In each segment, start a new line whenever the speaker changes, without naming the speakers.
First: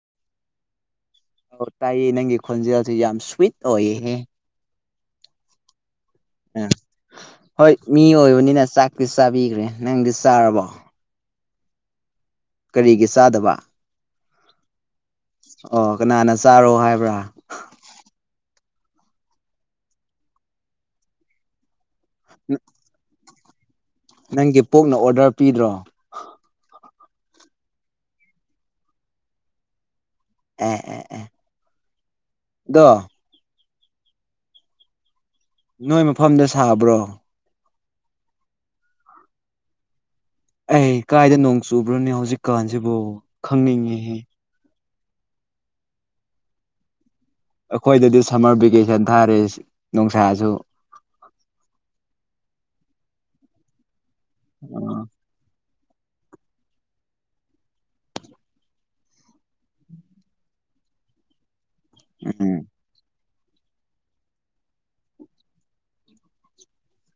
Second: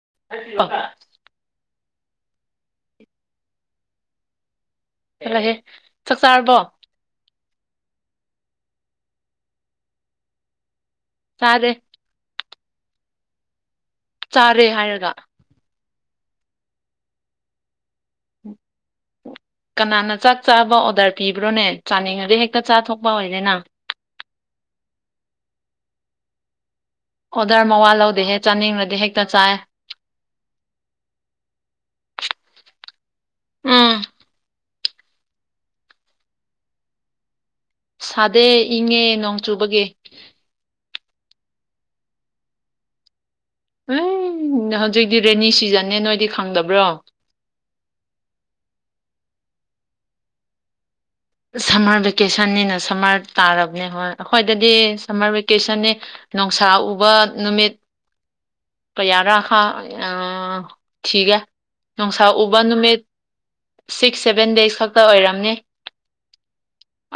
[unintelligible]
ꯑꯣ ꯇꯥꯏꯌꯦ ꯅꯪꯒꯤ ꯈꯣꯟꯖꯦꯜꯁꯤ ꯌꯥꯝ ꯁ꯭ꯋꯤꯠ ꯑꯣꯏꯍꯦ
ꯍꯍꯦ ꯆꯥꯛ ꯆꯥꯔꯕꯣ
ꯍꯣꯏ ꯃꯤ ꯑꯣꯏꯕꯅꯤꯅ ꯆꯥꯛꯇꯤ ꯆꯥꯕꯤꯈ꯭ꯔꯦ ꯅꯪꯗꯤ ꯆꯥꯔꯕꯣ
ꯁꯥꯔꯦ
ꯀꯔꯤꯒꯤ ꯆꯥꯗꯕ
ꯆꯥꯔꯦ ꯍꯥꯏꯔꯒ
ꯑꯣ ꯀꯅꯥꯅ ꯆꯥꯔꯣ ꯍꯥꯏꯕ꯭ꯔꯥ
ꯀꯅꯥꯅ ꯆꯥꯛ ꯆꯥꯕ ꯑꯣꯔꯗꯔ ꯄꯤꯕ꯭ꯔꯣꯅꯦ ꯆꯥꯅꯤꯡꯉꯗꯤ ꯍꯦꯛꯇ ꯆꯥꯊꯣꯛꯄ ꯑꯣꯏꯗꯦꯅ
ꯅꯪꯒꯤ ꯄꯣꯛꯅ ꯑꯣꯔꯗꯔ ꯄꯤꯗ꯭ꯔꯣ
ꯑꯣꯗꯔ ꯃꯋꯥ ꯂꯧꯗꯦꯍꯦ ꯆꯥꯅꯤꯡꯂꯗꯤ ꯍꯦꯛꯇ ꯆꯥꯏ
ꯑ ꯑ ꯗꯣ
ꯎꯝ
ꯅꯣꯏ ꯃꯐꯝꯗ ꯁꯥꯕ꯭ꯔꯣ
ꯁꯥꯗꯦ ꯏꯪꯉꯦ ꯅꯣꯡ ꯆꯨꯕꯒꯤ
ꯑꯩ ꯀꯥꯏꯗ ꯅꯣꯡ ꯆꯨꯕ꯭ꯔꯅꯦ ꯍꯧꯖꯤꯛꯀꯥꯟꯁꯤꯕꯨ ꯈꯪꯅꯤꯡꯉꯤꯍ
ꯎꯝ ꯍꯧꯖꯤꯛꯇꯤ ꯔꯦꯅꯤ ꯁꯤꯖꯟꯅꯦ ꯅꯣꯏꯗꯤ ꯈꯪꯗꯕ꯭ꯔꯣ
ꯑꯩꯈꯣꯏꯗꯗꯤ ꯁꯝꯃꯔ ꯚꯦꯀꯦꯁꯟ ꯊꯥꯔꯦ ꯅꯨꯡꯁꯥꯁꯨ
ꯁꯝꯃꯔ ꯚꯦꯀꯦꯁꯟꯅꯤꯅ ꯁꯝꯃꯔ ꯇꯥꯔꯕꯅꯦ ꯍꯣꯏ ꯑꯩꯈꯣꯏꯗꯗꯤ
ꯎꯝ
ꯁꯝꯃꯔ ꯚꯦꯀꯦꯁꯟꯅꯦ ꯅꯨꯡꯁꯥ ꯎꯕ ꯅꯨꯃꯤꯠ ꯀꯌꯥꯔꯥ ꯈꯥ ꯑ ꯊꯤ ꯒꯦ ꯅꯨꯡꯁꯥ ꯎꯕ ꯅꯨꯃꯤꯠ ꯁꯤꯛꯁ ꯁꯚꯦꯟ ꯗꯦꯖ ꯈꯛꯇ ꯑꯣꯏꯔꯝꯅꯤ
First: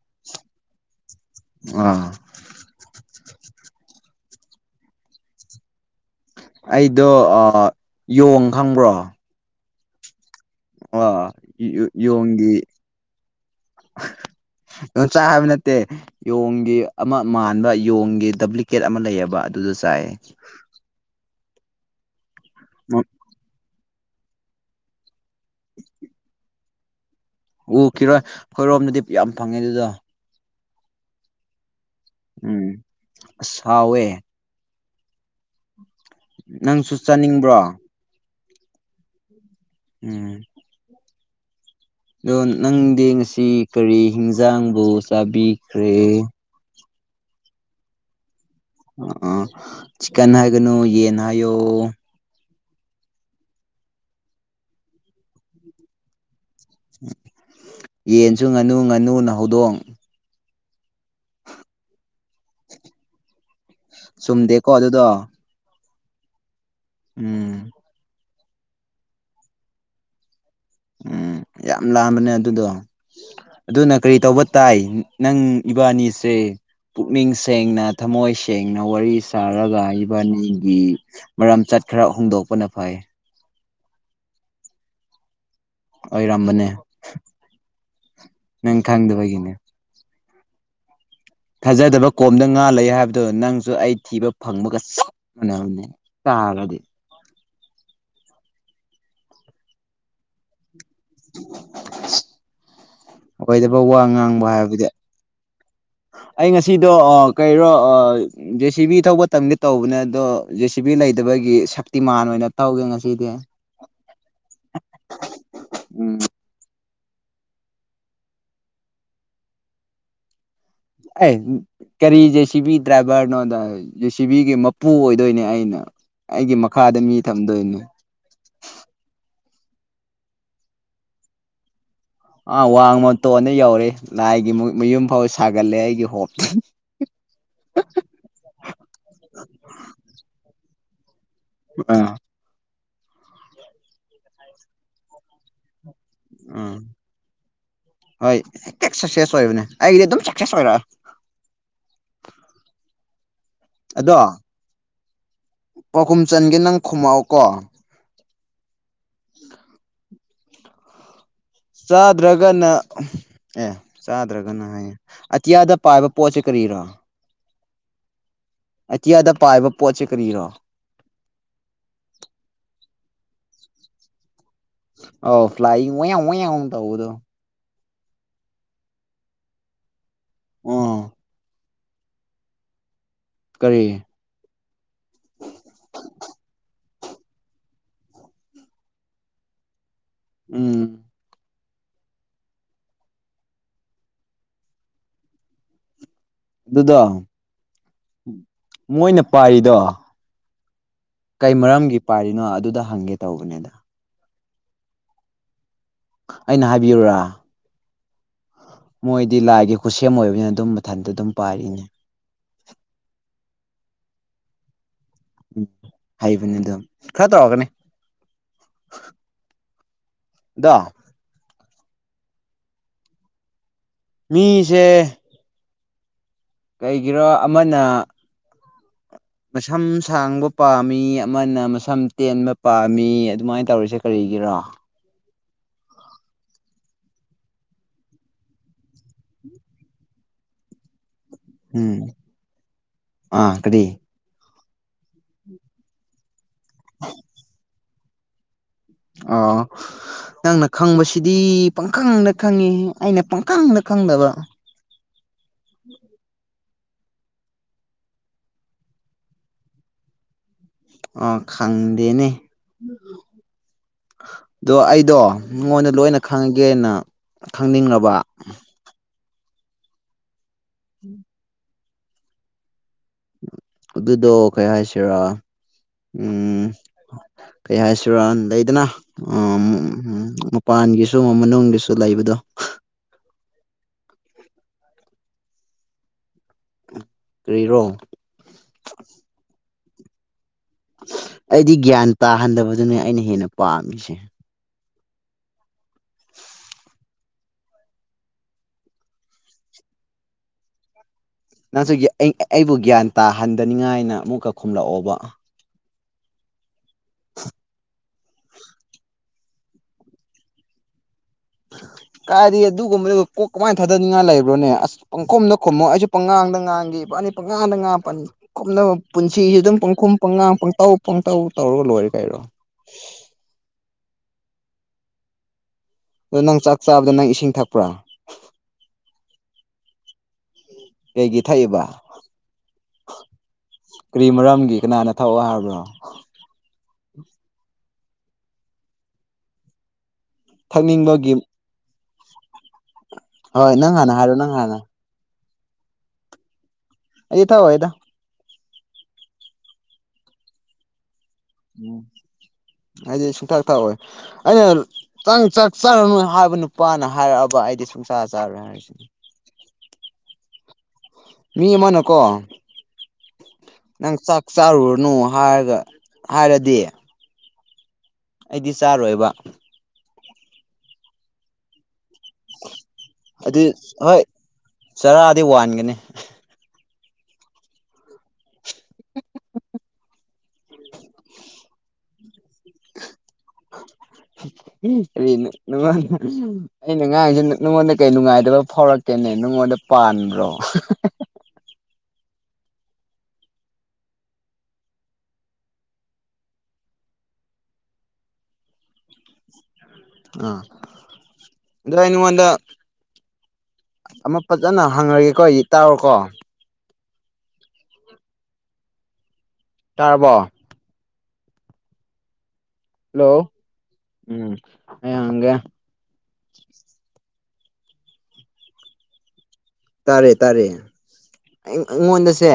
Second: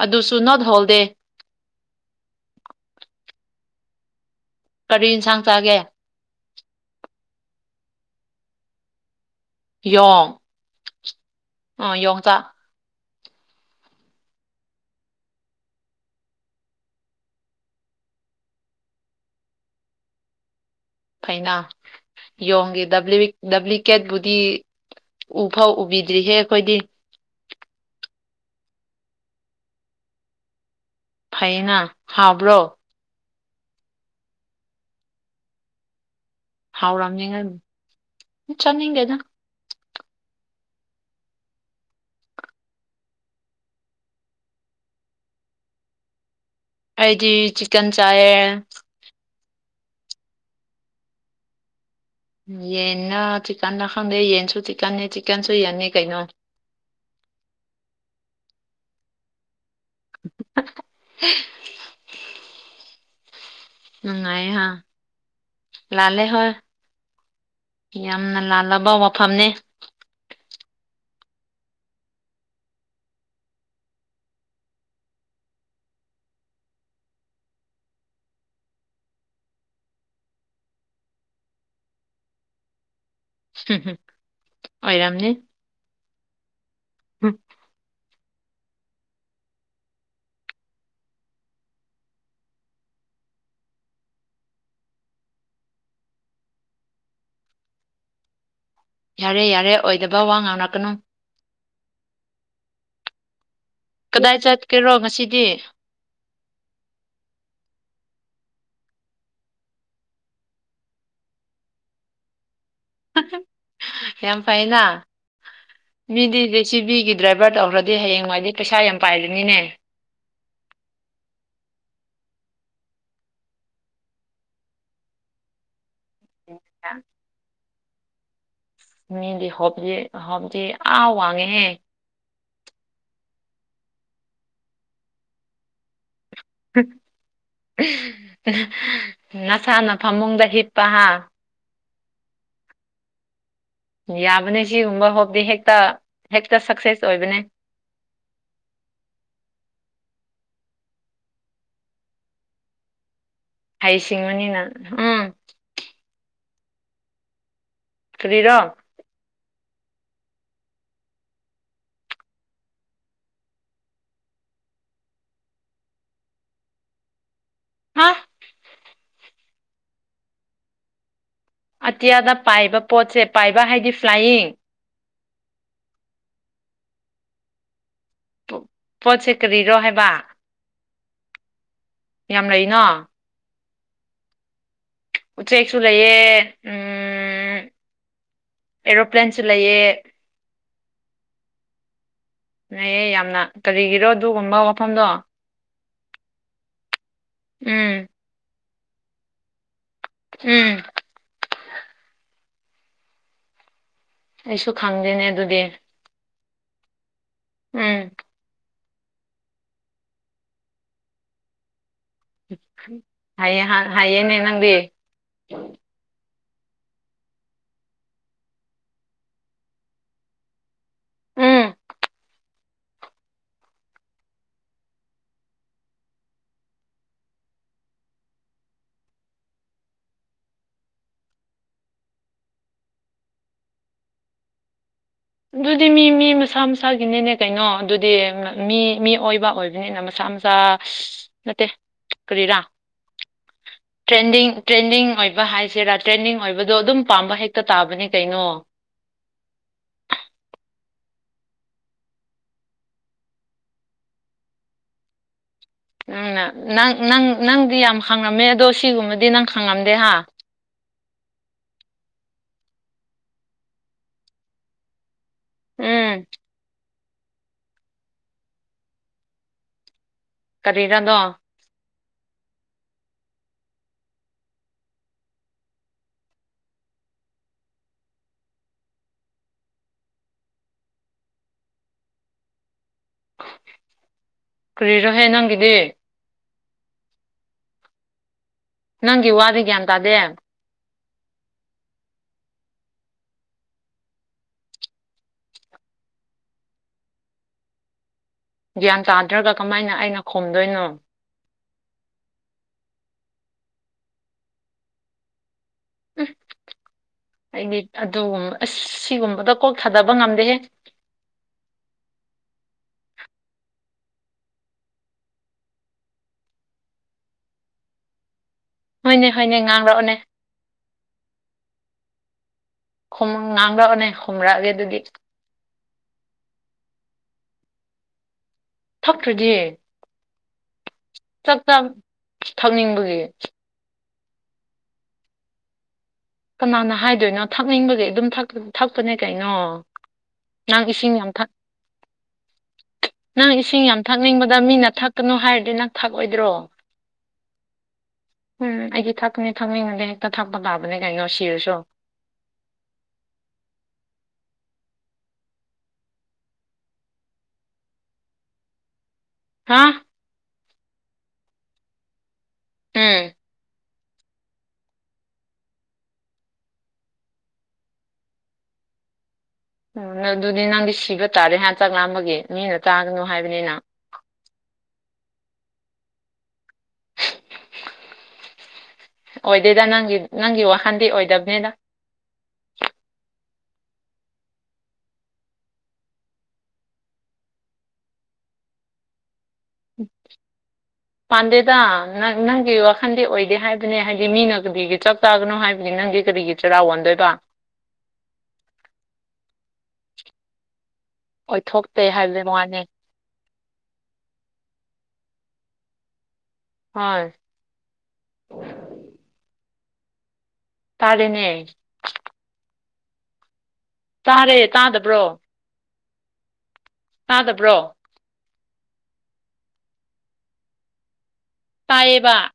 ꯑꯗꯨꯁꯨ ꯅꯣꯠ ꯍꯣꯜꯗꯦ
ꯑꯥ
ꯀꯔꯤ ꯏꯟꯁꯥꯡ ꯆꯥꯒꯦ
ꯑꯩꯗꯣ ꯌꯣꯡ ꯈꯪꯕ꯭ꯔꯣ
ꯌꯣꯡ
ꯋꯥ ꯌ
ꯑ ꯌꯣꯡꯆꯥꯛ
ꯌꯣꯡꯒꯤ ꯌꯣꯟꯆꯥꯛ ꯍꯥꯏꯕ ꯅꯠꯇꯦ ꯌꯣꯡꯒꯤ ꯑꯃ ꯃꯥꯟꯕ ꯌꯣꯡꯒꯤ ꯗꯨꯄ꯭ꯂꯤꯀꯦꯠ ꯑꯃ ꯂꯩꯌꯦꯕ ꯑꯗꯨꯗꯨ ꯆꯥꯏꯌꯦ
ꯑꯩꯅ ꯌꯣꯡꯒꯤ ꯗꯕ꯭ꯂꯤꯀꯦꯠꯕꯨꯗꯤ ꯎꯐꯥꯎ ꯎꯕꯤꯗ꯭ꯔꯤꯍꯦ ꯑꯩꯈꯣꯏꯗꯤ
ꯎꯈꯤꯔꯣꯏ ꯑꯩꯈꯣꯏꯔꯣꯝꯗꯗꯤ ꯌꯥꯝ ꯐꯪꯉꯦ ꯑꯗꯨꯗ
ꯐꯩꯅꯥ ꯍꯥꯥꯎꯕ꯭ꯔꯣ
ꯎꯝ ꯑꯁ ꯍꯥꯎꯋꯦ ꯅꯪꯁꯨ ꯆꯥꯅꯤꯡꯕ꯭ꯔꯣ
ꯆꯥꯅꯤꯡꯗꯦꯗꯥ
ꯎꯝ ꯑꯗꯣ ꯅꯪꯗꯤ ꯉꯁꯤ ꯀꯔꯤ ꯍꯤꯟꯖꯥꯡꯕꯨ ꯆꯥꯕꯤꯈ꯭ꯔꯦ
ꯑꯩꯗꯤ ꯆꯤꯛꯀꯟ ꯆꯥꯌꯦ
ꯑ ꯆꯤꯀꯟ ꯍꯥꯏꯒꯅꯨ ꯌꯦꯟ ꯍꯥꯏꯌꯣ
ꯌꯦꯟꯅ ꯆꯤꯛꯀꯟꯅ ꯈꯪꯗꯦ ꯌꯦꯟꯁꯨ ꯆꯤꯛꯀꯟꯅ ꯆꯤꯛꯀꯟꯁꯨ ꯌꯦꯟꯟꯅ ꯀꯩꯅꯣ
ꯌꯦꯟꯁꯨ ꯉꯥꯅꯨ ꯉꯥꯅꯨ ꯅ ꯍꯧꯗꯣꯡ
ꯍ
ꯆꯨꯝꯗꯦꯀꯣ ꯑꯗꯨꯗꯣ
ꯂꯥꯟꯂꯦꯍꯣꯏ
ꯎꯝ
ꯌꯥꯝꯅ ꯂꯥꯜꯂꯕ ꯋꯥꯐꯝꯅꯤ
ꯎꯝ ꯌꯥꯝ ꯂꯥꯥꯟꯕꯅꯦ ꯑꯗꯨꯗꯣ ꯑꯗꯨꯅ ꯀꯔꯤ ꯇꯧꯕ ꯇꯥꯏ ꯅꯪ ꯏꯕꯥꯅꯤꯁꯦ ꯄꯨꯛꯅꯤꯡ ꯁꯦꯡꯅ ꯊꯃꯣꯏ ꯁꯦꯡꯅ ꯋꯥꯔꯤ ꯁꯥꯔꯒ ꯏꯕꯥꯅꯤꯒꯤ ꯃꯔꯝ ꯆꯠ ꯈꯔ ꯍꯣꯡꯗꯣꯛꯄꯅ ꯐꯩ
ꯍꯝ ꯑꯣꯏꯔꯝꯅꯤ
ꯑꯣꯏꯔꯝꯕꯅꯦ ꯅꯪ ꯈꯪꯗꯕꯒꯤꯅꯦ ꯊꯥꯖꯗꯕ ꯀꯣꯝꯗ ꯉꯥ ꯂꯩ ꯍꯥꯏꯕꯗꯣ ꯅꯪꯁꯨ ꯑꯩ ꯊꯤꯕ ꯐꯪꯕꯒ ꯆꯞ ꯃꯥꯟꯅꯕꯅꯦ ꯇꯒꯗꯤ
ꯌꯥꯔꯦ ꯌꯥꯔꯦ ꯑꯣꯏꯗꯕ ꯋꯥ ꯉꯥꯡꯔꯛꯀꯅꯨ
ꯑꯣꯏꯗꯕ ꯋꯥ
ꯀꯗꯥꯏ
ꯉꯥꯡꯕ ꯍꯥꯏꯕꯗꯤ
ꯆꯠꯀꯦꯔꯣ ꯉꯁꯤꯗꯤ
ꯑꯩ ꯉꯁꯤꯗꯣ ꯀꯔꯣ ꯖꯦꯁꯤꯕꯤ ꯊꯧꯕ ꯇꯝꯒꯦ ꯇꯧꯕꯅꯦ ꯑꯗꯣ ꯖꯦꯁꯤꯕꯤ ꯂꯩ ꯍꯩꯇꯕꯒꯤ ꯁꯛꯇꯤꯃꯥꯟ ꯑꯣꯏꯅ ꯇꯧꯒꯦ ꯉꯁꯤꯗꯤ
ꯌꯥꯝ ꯐꯩꯅ
ꯎꯝ
ꯃꯤꯗꯤ ꯖꯦꯁꯤꯕꯤꯒꯤ ꯗ꯭ꯔꯥꯏꯚꯔ ꯇꯧꯈ꯭ꯔꯗꯤ ꯍꯌꯦꯡꯋꯥꯗꯤ ꯄꯩꯁꯥ ꯌꯥꯝ ꯄꯥꯏꯔꯅꯤꯅꯦ
ꯑꯦ ꯀꯔꯤ ꯖꯦ ꯁꯤꯕꯤ ꯗ꯭ꯔꯥꯏꯚꯔꯅꯣꯗ ꯖꯦ ꯁꯤ ꯕꯤꯒꯤ ꯃꯄꯨ ꯑꯣꯏꯗꯣꯏꯅꯦ ꯑꯩꯅ ꯑꯩꯒꯤ ꯃꯈꯥꯗ ꯃꯤ ꯊꯝꯗꯣꯏꯅꯤ
ꯃꯤꯗꯤ ꯍꯣꯞ ꯍꯞꯖꯦ ꯑ ꯋꯥꯉꯦꯍꯦ
ꯑꯥ ꯋꯥꯡꯃꯇꯣꯟꯅ ꯌꯧꯔꯦ ꯂꯥꯏꯒꯤ ꯃꯌꯨꯝ ꯐꯥꯎ ꯁꯥꯒꯠꯂꯦ ꯑꯩꯒꯤ ꯍꯣꯞ
ꯅꯁꯥꯅ ꯐꯃꯨꯡꯗ ꯍꯤꯄ ꯑꯥ
ꯑ
ꯌꯥꯕꯅꯦ ꯁꯤꯒꯨꯝꯕ ꯍꯣꯞꯇꯦ ꯍꯦꯛꯇ ꯍꯦꯛꯇ
ꯎꯝ
ꯁꯛꯁꯦꯁ ꯑꯣꯏꯕꯅꯦ
ꯍꯣꯏ ꯁꯛꯁꯦꯁ ꯑꯣꯏ ꯑ ꯑꯗꯨ ꯆ ꯁꯦꯁ ꯑꯣꯏꯔ
ꯍꯩꯁꯤꯡꯕꯅꯤꯅ ꯎꯝ
ꯄꯥꯎꯈꯨꯝ ꯆꯟꯒꯦ ꯅꯪ ꯈꯨꯝꯃꯛꯑꯣ ꯀꯣ
ꯀꯔꯤꯔꯣ
[unintelligible] ꯆꯥꯗ꯭ꯔꯒꯅ ꯑꯦ ꯆꯥꯗ꯭ꯔꯒꯅ ꯍꯥꯏꯌꯦ ꯑꯇꯤꯌꯥꯗ ꯄꯥꯏꯕ ꯄꯣꯠꯁꯦ ꯀꯔꯤꯔꯣ
ꯍꯥ
ꯑꯇꯤꯌꯥꯗ ꯄꯥꯏꯕ ꯄꯣꯠꯁꯦ ꯀꯔꯤꯔꯣ
ꯑꯇꯤꯌꯥꯗ ꯄꯥꯏꯕ ꯄꯣꯠꯁꯦ ꯄꯥꯏꯕ ꯍꯥꯏꯗꯤ ꯐ꯭ꯂꯥꯏꯌꯤꯡ
ꯑ ꯐ꯭ꯂꯥꯏ [unintelligible] ꯇꯧꯗꯣ
ꯄꯣꯠꯁꯦ ꯀꯔꯤꯔꯣ ꯍꯥꯏꯕ
ꯑꯣ
ꯌꯥꯝ ꯂꯩꯅ
ꯀꯔꯤ
ꯎꯆꯦꯛꯁꯨ ꯂꯩꯌꯦ ꯎꯝ ꯑꯦꯔꯣ ꯄ꯭ꯂ꯭ꯂꯟꯁ ꯂꯩꯌꯦꯦ
ꯎꯝ
ꯑꯦꯌꯦ ꯌꯥꯝꯅ ꯀꯔꯤꯒꯤꯔꯣ ꯑꯗꯨꯒꯨꯝꯕ ꯋꯥꯐꯝꯗꯣ
ꯑꯗꯨꯗꯣ
ꯎꯝ
ꯃꯣꯏꯅ ꯄꯥꯏꯔꯤꯗꯣ
ꯎꯝ
ꯀꯩ ꯃꯔꯝꯒꯤ ꯄꯥꯏꯔꯤꯅꯣ ꯑꯗꯨꯗ ꯍꯪꯒꯦ ꯇꯧꯕꯅꯦꯗ
ꯑꯩꯁꯨ ꯈꯪꯗꯦꯅꯦ ꯑꯗꯨꯗꯤ
ꯑꯩꯅ ꯍꯥꯏꯕꯤꯔꯨꯔꯥ
ꯎꯝ
ꯃꯣꯏꯗꯤ ꯂꯥꯏꯒꯤ ꯈꯨꯠꯁꯦꯝ ꯑꯣꯏꯕꯅꯤꯅ ꯑꯗꯨꯝ ꯃꯊꯟꯇ ꯑꯗꯨꯝ ꯄꯥꯏꯔꯤꯅꯦ
ꯍꯥꯏꯌꯦ ꯍꯥꯏꯌꯦꯅꯦ ꯅꯪꯗꯤ
ꯎꯝ ꯍꯥꯏꯕꯅꯦ ꯑꯗꯨꯗꯣ ꯈꯔ ꯇꯧꯔꯒꯅꯦ ꯗꯣ
ꯎꯝ
ꯃꯤꯁꯦ ꯀꯩꯒꯤꯔ ꯑꯃꯅ ꯃꯁꯝ ꯁꯥꯡꯕ ꯄꯥꯝꯃꯤ ꯑꯃꯅ ꯃꯁꯝ ꯇꯦꯟꯕ ꯄꯥꯝꯃꯤ ꯑꯗꯨꯃꯥꯏꯅ ꯇꯧꯔꯤꯁꯦ ꯀꯔꯤ ꯂꯩꯒꯔ
ꯑꯗꯨꯗꯤ ꯃꯤ ꯃꯤ ꯃꯁꯥ ꯃꯁꯥꯒꯤꯅꯤꯅꯦ ꯀꯩꯅꯣ ꯑꯗꯨꯗꯤ ꯃꯤ ꯃꯤ ꯑꯣꯏꯕ ꯑꯣꯏꯕꯅꯤꯅ ꯃꯁꯥ ꯅꯠꯇꯦ
ꯎꯝ
ꯀꯔꯤꯔꯥ
ꯑꯥ ꯀꯔꯤ
ꯇ꯭ꯔꯦꯟꯗꯤꯡ ꯇ꯭ꯔꯦꯟꯗꯤꯡ ꯑꯣꯏꯕ ꯍꯥꯏꯁꯤꯔꯥ ꯇ꯭ꯔꯦꯟꯗꯤꯡ ꯑꯣꯏꯕꯗꯣ ꯑꯗꯨꯝ ꯄꯥꯝꯕ ꯍꯦꯛꯇ ꯇꯥꯕꯅꯤ ꯀꯩꯅꯣ
ꯑ ꯅꯪꯅ ꯈꯪꯕꯁꯤꯗꯤ ꯄꯪꯈꯪꯗ ꯈꯪꯉꯤ ꯑꯩꯅ ꯄꯪꯈꯪꯗ ꯈꯪꯗꯕ
[inaudible] ꯅꯪꯅ ꯅꯪ ꯅꯪ ꯅꯪꯗꯤ ꯌꯥꯝ ꯈꯪꯉꯝꯃꯦ ꯑꯗꯣ ꯁꯤꯒꯨꯝꯕꯗꯤ ꯅꯪ ꯈꯪꯉꯝꯗꯦ ꯍꯥ
ꯑ ꯈꯪꯗꯦꯅꯦ ꯑꯗꯣ ꯑꯩꯗꯣ ꯅꯉꯣꯟꯗ
ꯎꯝ
ꯂꯣꯏꯅ ꯈꯪꯒꯦꯅ ꯈꯪꯅꯤꯡꯕ
ꯀꯔꯤꯔꯗ
ꯑꯗꯨꯗꯣ ꯀꯩ ꯍꯥꯏꯁꯤꯔꯥ ꯎꯝ ꯀꯩ ꯍꯥꯏꯁꯤꯔ ꯂꯩꯗꯅ ꯎ ꯃꯄꯥꯟꯒꯤꯁꯨ ꯃꯅꯨꯡꯒꯤꯁꯨ ꯂꯩꯕꯗꯣ
ꯀꯔꯤꯔꯍꯦ ꯅꯪꯒꯤꯗꯤ
ꯀꯔꯤꯔꯣꯡ
ꯇꯗꯦ
ꯑꯩꯗꯤ ꯒ꯭ꯌꯥꯟ ꯇꯥꯍꯟꯗꯕꯗꯨꯅꯦ ꯑꯩꯅ ꯍꯦꯟꯅ ꯄꯥꯝꯃꯤꯁꯦ
ꯒ꯭ꯌꯥꯟ ꯆꯥꯗ꯭ꯔꯒ ꯀꯃꯥꯏꯅ ꯑꯩꯅ ꯈꯣꯝꯗꯣꯏꯅꯣ
ꯅꯁꯨ ꯑꯩꯕꯨ ꯒ꯭ꯌꯥꯟ ꯇꯥꯍꯟꯗꯅꯤꯉꯥꯏꯅ ꯑꯃꯨꯛꯀ ꯈꯨꯝꯂꯛꯑꯣꯕ
ꯎ ꯑꯩꯗꯤ ꯑꯗꯨꯒꯨꯝꯕ ꯑꯁ ꯁꯤꯒꯨꯝꯕꯗ ꯀꯣꯛ ꯊꯥꯗꯕ ꯉꯝꯗꯦꯍꯦ
ꯐ ꯀꯥꯏꯗꯩꯩ ꯑꯗꯨꯒꯨꯝꯕꯗꯨ ꯀꯣꯛ ꯀꯃꯥꯏꯅ ꯊꯥꯗꯅꯤꯡꯉꯥꯏ ꯂꯩꯕ꯭ꯔꯣꯅꯦ ꯑꯁ ꯄꯪꯈꯣꯝꯗ ꯈꯣꯨꯝꯃꯣ ꯑꯩꯁꯨ ꯄꯪꯉꯥꯡꯗ ꯉꯥꯡꯒꯦ ꯅꯤ ꯄꯉꯥꯗ ꯉꯥ ꯄꯅꯤ ꯀꯨꯞꯅꯕ
ꯍꯣꯏꯅꯦ ꯍꯣꯏꯅꯦ
ꯄꯨꯟꯁꯤꯁꯤ ꯑꯗꯨꯝ ꯄꯪꯈꯨꯝ
ꯉꯥꯡꯔꯛꯑꯣꯅꯦ
ꯄꯪꯉꯥꯡ ꯄꯪꯇꯧ ꯄꯪꯇꯧ ꯇꯧꯔꯒ ꯂꯣꯏꯔꯦ ꯀꯥꯏꯔꯣ
ꯉꯥꯡꯂꯛꯑꯣꯅꯦ ꯈꯨꯝꯔꯛꯑꯒꯦ ꯑꯗꯨꯗꯤ
ꯑꯗꯣ ꯅꯪ ꯆꯥꯛ ꯆꯥꯕꯗ ꯅꯪ ꯏꯁꯤꯡ ꯊꯛꯄ꯭ꯔꯥ
ꯊꯛꯇ꯭ꯔꯗꯤ
ꯀꯩꯒꯤ
ꯆꯥꯛ ꯆ
ꯊꯛꯏꯕ
ꯊꯛꯅꯤꯡꯕꯒꯤ
ꯀꯔꯤ ꯃꯔꯝꯒꯤ ꯀꯅꯥꯅ ꯊꯛꯑꯣ ꯍꯥꯏꯕ꯭ꯔꯣ
ꯀꯩꯗꯩꯅꯣ ꯊꯛꯅꯤꯡꯕꯒꯤ ꯑꯗꯨꯝ ꯊꯛꯄꯅꯦ ꯀꯩꯅꯣ ꯅꯪ ꯏꯁꯤꯡ ꯌꯥꯝ
ꯊꯛꯅꯤꯡꯕꯒꯤ
ꯊꯛ ꯅꯪ
ꯍꯣꯏ
ꯏꯁꯤꯡ ꯌꯥꯝ
ꯍꯥꯟꯅ ꯍꯥꯏꯔꯣ ꯅꯪ
ꯊꯛꯅꯤꯡꯕꯗ
ꯍꯥꯟꯅ
ꯃꯤꯅ ꯊꯛꯀꯅꯨ ꯍꯥꯏꯔꯗꯤ ꯅꯪ ꯊꯛꯑꯣꯏꯗ꯭ꯔꯣ
ꯑꯩ ꯊꯛꯑꯣꯏꯗ
ꯎꯝ ꯑꯩꯗꯤ ꯊꯛꯀꯅꯤ ꯊꯛꯅꯤꯡꯉꯗꯤ ꯍꯦꯛꯇ ꯊꯛꯄ ꯇꯥꯕꯅꯦ ꯀꯩꯅꯣ ꯁꯤꯔꯁꯨ
ꯎꯝ ꯑꯩꯗꯤ ꯁꯨꯡꯊꯥꯛ ꯊꯥꯛꯑꯣ ꯑꯩꯅ ꯆꯪ ꯆꯥꯛ ꯆꯥꯔꯅꯣꯏ ꯍꯥꯏꯕ ꯅꯨꯄꯥꯅ ꯍꯥꯏꯔꯛꯑꯕ ꯑꯩꯗꯤ ꯁꯨꯡꯁꯥ ꯆꯥꯔꯣꯏ ꯍꯥꯏꯔꯤꯁꯤꯅꯦ
ꯍꯥ
ꯃꯤ ꯑꯃꯅꯀꯣ
ꯍꯝ
ꯅꯪ ꯆꯥꯛ ꯆꯥꯔꯨꯔꯨꯅꯨ ꯍꯥꯏꯔꯒ ꯍꯥꯏꯔꯗꯤ ꯑꯩꯗꯤ ꯆꯥꯔꯣꯏꯕ
ꯎꯝ ꯑꯗꯨꯗꯤ ꯅꯪꯗꯤ ꯁꯤꯕ ꯇꯥꯔꯦ ꯍꯥꯟ ꯆꯥꯛ ꯂꯥꯝꯕꯒꯤ ꯃꯤꯅ ꯇꯥꯒꯅꯨ
ꯑꯗꯨ
ꯍꯥꯏꯕꯅꯤꯅ
ꯍꯣꯏ ꯆꯔꯥꯗꯤ ꯋꯥꯟꯒꯅꯤ
ꯑꯣꯏꯗꯦꯗ ꯅꯪ ꯅꯪꯒꯤ ꯋꯥꯈꯟꯗꯤ ꯑꯣꯏꯗꯕꯅꯤꯗ
ꯀꯔꯤ ꯑꯩꯅ ꯑ ꯉꯥꯡꯉꯤꯁꯦ ꯅꯉꯣꯟꯗ ꯀꯩ ꯅꯨꯡꯉꯥꯏꯗꯕ ꯐꯥꯎꯔꯛꯀꯦꯅꯦ ꯅꯉꯣꯟꯗ ꯄꯥꯟꯕ꯭ꯔꯣ
ꯄꯥꯟꯗꯦꯗ ꯅꯪ ꯅꯪꯒꯤ ꯋꯥꯈꯟꯗꯤ ꯑꯣꯏꯗꯦ ꯍꯥꯏꯕꯅꯦ ꯍꯥꯏꯗꯤ ꯃꯤꯅ ꯀꯔꯤꯒꯤ ꯆꯥꯛ ꯆꯥꯒꯅꯣ ꯍꯥꯏꯕꯒꯤ ꯅꯪꯒꯤ ꯀꯔꯤꯒꯤ ꯆꯔꯥ ꯋꯥꯟꯗꯣꯏꯅꯣ ꯀ
ꯑꯥ ꯑꯗꯣ
ꯑꯣꯏꯊꯣꯛꯇꯦ
ꯑꯩ
ꯍꯥꯏꯕꯗꯤ
ꯅꯉꯣꯟꯗ
ꯋꯥꯅꯤ
ꯑꯃ ꯐꯖꯅ ꯍꯪꯉꯒꯦꯀꯣ ꯑꯩ ꯇꯥꯔꯣꯀꯣ
ꯍꯣꯏ
ꯇꯥꯔꯕꯣ
ꯇꯥꯔꯅꯦ
ꯍꯜꯂꯣ ꯎꯝ ꯑꯩ
ꯇꯥꯗꯕ꯭ꯔꯣ
ꯍꯥꯪꯒꯦ
ꯇꯥꯗꯕꯔꯣ
ꯇꯥꯔꯦ ꯇꯥꯔꯦ
ꯇꯥꯏꯌꯦꯕ
ꯑꯩꯉꯣꯟꯗꯁꯦ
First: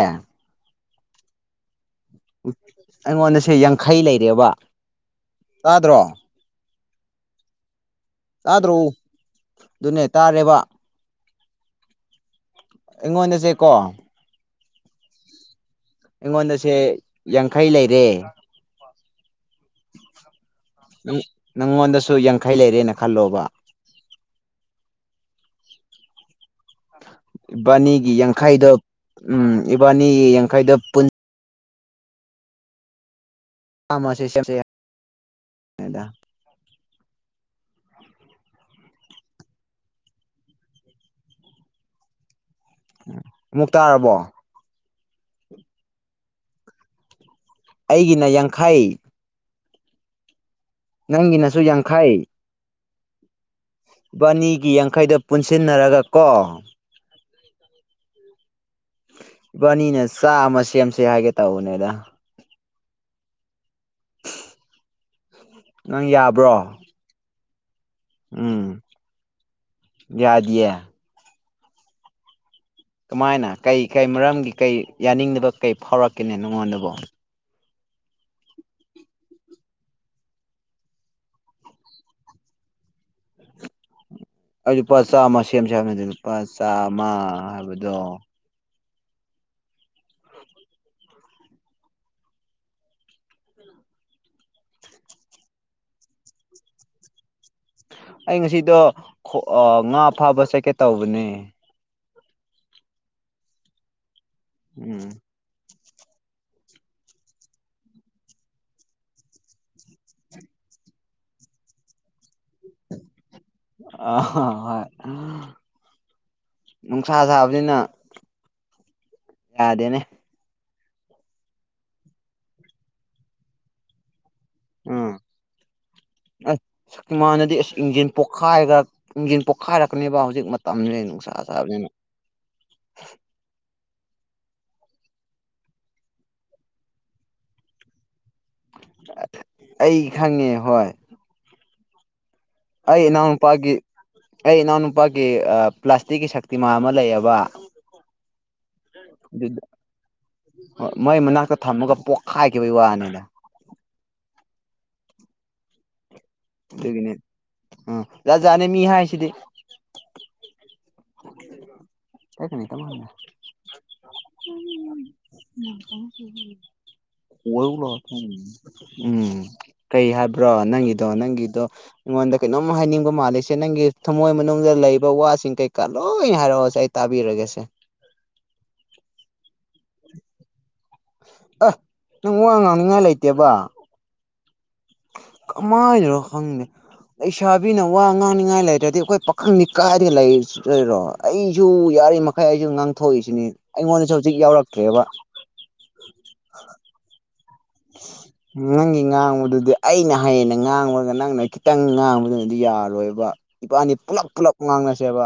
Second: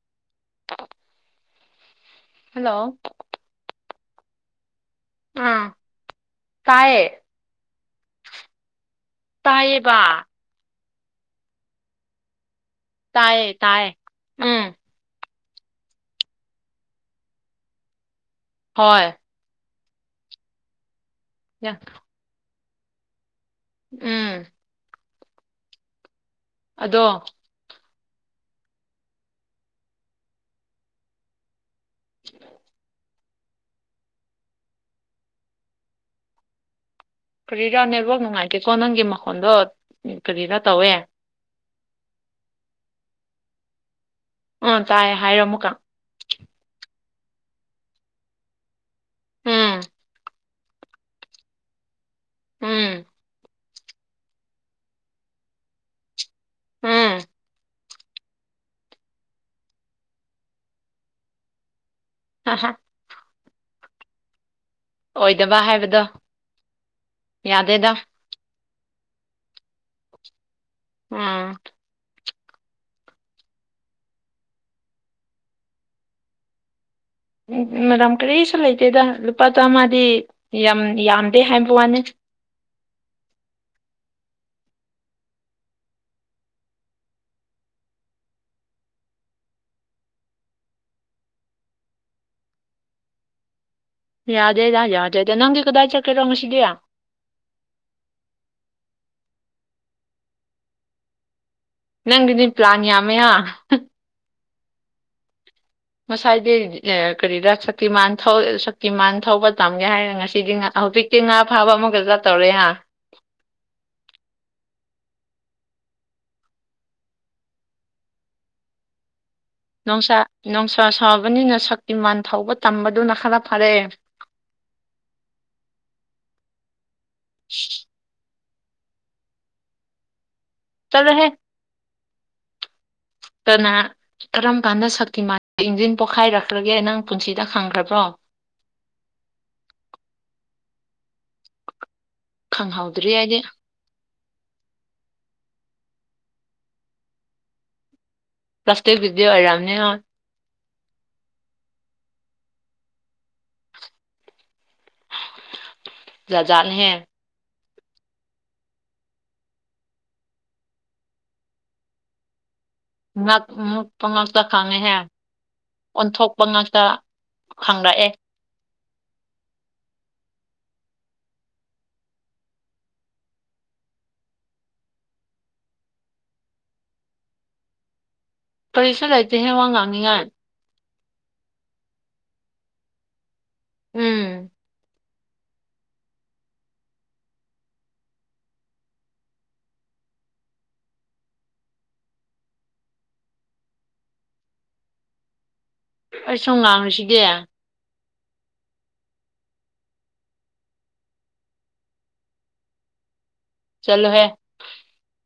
ꯍꯜꯂꯣ
ꯑꯩꯉꯣꯟꯗꯁꯦ ꯌꯥꯡꯈꯩ ꯂꯩꯔꯦꯕ ꯇꯥꯗ꯭ꯔꯣ
ꯇꯥꯌꯦ
ꯇꯥꯗ꯭ꯔꯣ ꯑꯗꯨꯅꯦ ꯇꯥꯔꯦꯕ
ꯇꯥꯌꯦ
ꯑꯩꯉꯣꯟꯗꯁꯦ
ꯇꯥꯌꯦ
ꯀꯣ
ꯎꯝ
ꯑꯩꯉꯣꯟꯗꯁꯦ ꯌꯥꯡꯈꯩ ꯂꯩꯔꯦ
ꯍꯣꯏ
ꯅꯪꯉꯣꯟꯗꯁꯨ ꯌꯥꯡꯈꯩ ꯂꯩꯔꯦꯅ ꯈꯜꯂꯣꯕ
ꯎꯝ ꯑꯗꯣ
ꯌꯥꯡꯈꯩꯗ ꯎꯝ ꯏꯕꯥꯅꯤ ꯌꯥꯡꯈꯩꯗ ꯄꯨꯟ
[inaudible]
ꯑꯁꯗ [unintelligible]
ꯀꯔꯤꯔꯥ ꯅꯦꯠꯋꯥꯛ ꯅꯨꯡꯉꯥꯏꯇꯦꯀꯣ ꯅꯪꯒꯤ ꯃꯈꯣꯟꯗꯣ ꯀꯔꯤꯔꯥ ꯇꯧꯋꯦ
ꯑꯃꯨꯛ ꯇꯥꯔꯕꯣ
ꯎꯝ ꯇꯥꯏ ꯍꯥꯏꯔꯣ ꯑꯃꯨꯀ
ꯑꯩꯒꯤꯅ ꯌꯥꯡꯈꯩ
ꯎꯝ
ꯅꯪꯒꯤꯅꯁꯨ ꯌꯥꯡꯈꯩ
ꯎꯝ
ꯕꯥꯅꯤꯒꯤ ꯌꯥꯡꯈꯩꯗ ꯄꯨꯟꯁꯤꯟꯅꯔꯒ ꯀꯣ
ꯎꯝ
ꯏꯕꯥꯅꯤꯅ ꯆꯥ ꯑꯃ ꯁꯦꯝꯁꯦ ꯍꯥꯏꯒꯦ ꯇꯧꯕꯅꯦꯗ
ꯑꯍꯥ ꯑꯣꯏꯗꯕ ꯍꯥꯏꯕꯗꯣ
ꯅꯪ ꯌꯥꯕ꯭ꯔꯣ
ꯌꯥꯗꯦꯗ
ꯎꯝ ꯌꯥꯗꯦ
ꯑꯥ
ꯀꯃꯥꯏꯅ ꯀꯩ ꯀꯩ ꯃꯔꯝꯒꯤ ꯀꯩ ꯌꯥꯅꯤꯡꯗꯕ ꯀꯩ ꯐꯥꯎꯔꯛꯀꯅꯤ ꯅꯉꯣꯟꯗꯕꯨꯣ
ꯎꯝ ꯃꯦꯗꯥꯝ ꯀꯔꯤꯁꯨ ꯂꯩꯇꯦꯗ ꯂꯨꯄꯥ ꯆꯥꯝꯃꯥꯗꯤ ꯌꯥꯝ ꯌꯥꯝꯗꯦ ꯍꯥꯏꯕ ꯋꯥꯅꯤ [inaudible]
ꯑꯩ ꯂꯨꯄꯥ ꯆꯥꯝꯃ ꯁꯦꯝꯁꯦ ꯍꯥꯏꯕꯅꯤꯗ ꯂꯨꯄꯥ ꯆꯥꯝꯃ ꯍꯥꯏꯕꯗꯣ
ꯌꯥꯗꯦꯗ ꯌꯥꯗꯦꯗ ꯅꯪꯗꯤ ꯀꯗꯥꯏ ꯆꯠꯀꯦꯔꯣ ꯉꯁꯤꯒꯦ
ꯑꯩ ꯉꯁꯤꯗꯣ ꯉꯥ ꯐꯥꯕ ꯆꯠꯀꯦ ꯇꯧꯕꯅꯦ
ꯅꯪꯗꯤ ꯄ꯭ꯂꯥꯟ ꯌꯥꯃꯌꯥꯥ
ꯎꯝ
ꯉꯁꯥꯏꯗꯤ ꯀꯔꯤꯗ ꯁꯛꯇꯤꯃꯥꯟ ꯁꯛꯇꯤꯃꯥꯟ ꯊꯧꯕ ꯇꯝꯒꯦ ꯍꯥꯏꯔꯒ ꯉꯁꯤꯗꯤ ꯑꯍ ꯄꯤꯛꯇꯦ ꯉꯥ ꯐꯥꯕ ꯑꯃꯨꯒꯖꯠ
ꯑ ꯍꯣꯏ ꯅꯨꯡꯁꯥ ꯁꯥꯕꯅꯤꯅ ꯌꯥꯗꯦꯅꯦ
ꯅꯨꯡꯁꯥ ꯅꯨꯡꯁꯥ ꯁꯥꯕꯅꯤꯅ ꯁꯛꯇꯤꯃꯥꯟ ꯊꯧꯕ ꯇꯝꯕꯗꯨꯅ ꯈꯔ ꯐꯔꯛꯑꯦ
ꯎꯝ ꯑꯁ ꯃꯥꯟꯅꯗꯤ ꯑꯁ ꯏꯟꯖꯦꯟ ꯄꯣꯛ ꯄꯣꯛꯈꯥꯏꯈ꯭ꯔ ꯏꯤꯡꯖꯤꯟ ꯄꯣꯛꯈꯥꯏꯔꯛꯀꯅꯦꯕ ꯍꯧꯖꯤꯛ ꯃꯇꯝꯁꯤꯅ
ꯆꯠꯂꯣꯍꯦ
ꯅꯨꯡꯁꯥ ꯆꯥꯕꯅꯤꯅ
ꯀꯅꯥ ꯀꯔꯝ ꯀꯥꯟꯗ ꯁꯛꯇꯤꯥꯟ ꯏꯟꯖꯤꯟ ꯄꯣꯛꯈꯥꯏꯔꯛꯈ꯭ꯔꯒꯦ ꯅꯪ ꯄꯨꯟꯁꯤꯗ ꯈꯪꯈ꯭ꯔꯕ꯭ꯔꯣ
ꯑꯩ ꯈꯪꯉꯦ ꯍꯣꯏ ꯑꯩ
ꯈꯪꯍꯧꯗ꯭ꯔꯤ
ꯅꯥꯟ
ꯑꯩꯗꯤ
ꯄꯒꯤꯒꯤ ꯑꯩ ꯏꯅꯥꯎꯅꯨꯄꯥꯒꯤ ꯄ꯭ꯂꯥꯁꯇꯤꯛꯀꯤ ꯁꯛꯇꯤꯃ ꯑꯃ ꯂꯩꯌꯦꯕ
ꯄ꯭ꯂꯥꯁꯇꯛ ꯕꯤꯗꯤ ꯍꯥꯏꯔ ꯑꯃꯅꯤꯅꯤ
ꯍꯣꯏ ꯃꯣꯏ ꯃꯅꯥꯛꯇ ꯊꯝꯃꯒ ꯄꯣꯛꯈꯥꯏꯈꯤꯕꯒꯤ ꯋꯥꯅꯤꯗ
ꯂꯖꯅꯦꯍꯦ
ꯎꯝ ꯌꯥꯖꯅꯦ ꯃꯤ ꯍꯥꯏ ꯁꯤꯗꯤ ꯀꯅꯤ
ꯅ ꯄꯉꯁꯇ ꯈꯥꯉꯦ ꯍꯥꯏ
ꯍꯣꯏ ꯂ
ꯈꯪꯔꯛꯑꯦ
ꯎꯝ ꯀꯩ ꯍꯥꯏꯕ꯭ꯔꯣ ꯅꯪꯒꯤꯗꯣ ꯅꯪꯒꯤꯗꯣ ꯑꯩꯉꯣꯟꯗ ꯀꯩꯅꯣꯝ ꯍꯥꯏꯅꯤꯡꯕ ꯃꯥꯜꯂꯤꯁꯦ ꯅꯪꯒꯤ ꯊꯝꯃꯣꯏ ꯃꯅꯨꯡꯗ ꯂꯩꯕ ꯋꯥꯁꯤꯡ ꯀꯩꯀꯥ ꯂꯣꯏ ꯍꯥꯏꯔꯛꯑꯣꯁꯦ ꯑꯩ ꯇꯥꯕꯤꯔꯒꯦꯁꯦ
ꯄꯔꯤꯁꯥ ꯂꯩꯥꯏꯇꯍꯦ ꯋꯥ ꯉꯥꯡꯉꯤꯉ
ꯑꯁ ꯅꯪ ꯋꯥ ꯉꯥꯡꯅꯤꯡꯉꯥꯏ ꯂꯩꯇꯦꯕ
ꯎꯝ
ꯀꯃꯥꯏꯅꯣ ꯈꯪꯗꯦ ꯂꯩꯁꯥꯕꯤꯅ ꯋꯥ ꯉꯥꯡꯅꯤꯡꯉꯥꯏ ꯂꯩꯔ꯭ꯔꯗꯤ ꯑꯩꯈꯣꯏ ꯄꯥꯈꯪꯅꯤ ꯀꯥꯏꯗꯅ ꯂꯩꯔꯣ ꯑꯩꯁꯨ ꯒꯥꯔꯤ ꯃꯈꯩ ꯑꯩꯁꯨ ꯉꯥꯡꯊꯣꯛꯏꯁꯤꯅꯦ ꯑꯩꯉꯣꯟꯗꯁꯨ ꯍꯧꯖꯤꯛ ꯌꯥꯎꯔꯛꯇ꯭ꯔꯦꯕ
ꯑꯩ ꯁꯨꯝ ꯉꯥꯡꯉꯨꯁꯤꯒꯦ
ꯅꯪꯒꯤ ꯉꯥꯡꯕꯗꯨꯗꯤ ꯑꯩꯅ ꯍꯌꯦꯦꯟꯅ ꯉꯥꯡꯕꯒ ꯅꯪꯅ ꯈꯤꯇꯪ ꯉꯥꯡꯕꯗꯨꯅꯗꯤ ꯌꯥꯔꯣꯏꯕ ꯏꯄꯥꯅꯤ
ꯆꯠꯂꯣꯍꯦ
ꯄꯨꯂꯞ ꯄꯨꯂꯞ ꯉꯥꯡꯅꯁꯦꯕ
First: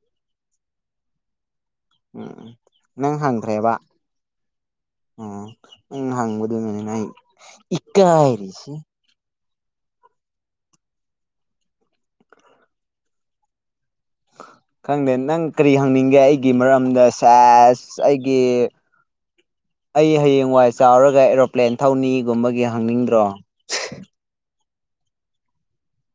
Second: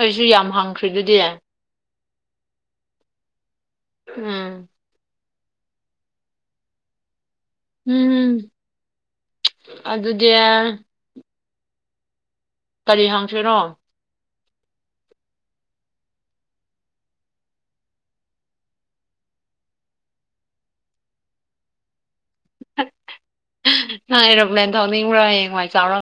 ꯑꯩꯁꯨ ꯌꯥꯝ ꯍꯪꯈ꯭ꯔꯤ ꯑꯗꯨꯗꯤ
ꯎꯝ ꯅꯪ ꯍꯪꯗ꯭ꯔꯦꯕ
ꯎꯝ
ꯑꯣ ꯎꯝ ꯍꯪꯕꯗꯤꯅꯤ ꯏꯀꯥꯏꯔꯤꯁꯤ
ꯑꯗꯨꯗꯦ ꯀꯔꯤ ꯍꯉꯁꯤꯔꯣ
ꯈꯪꯗꯦ ꯅꯪ ꯀꯔꯤ ꯍꯪꯅꯤꯡꯒꯦ ꯑꯩꯒꯤ ꯃꯔꯝꯗ ꯁꯦꯁ ꯑꯩꯒꯤ꯫ ꯑꯩ ꯍꯌꯦꯡꯋꯥꯏ ꯆꯥꯎꯔꯒ ꯑꯦꯔꯣꯄ꯭ꯂꯦꯟ ꯊꯧꯅꯤ ꯨꯝꯕꯒꯤ ꯍꯪꯅꯤꯡꯗ꯭ꯔꯣ
ꯀꯝꯄ꯭ꯂꯦꯟ ꯊꯧꯅꯤꯡꯕ꯭ꯔ ꯍꯌꯦꯡꯋꯥꯏ ꯆꯥꯎꯔ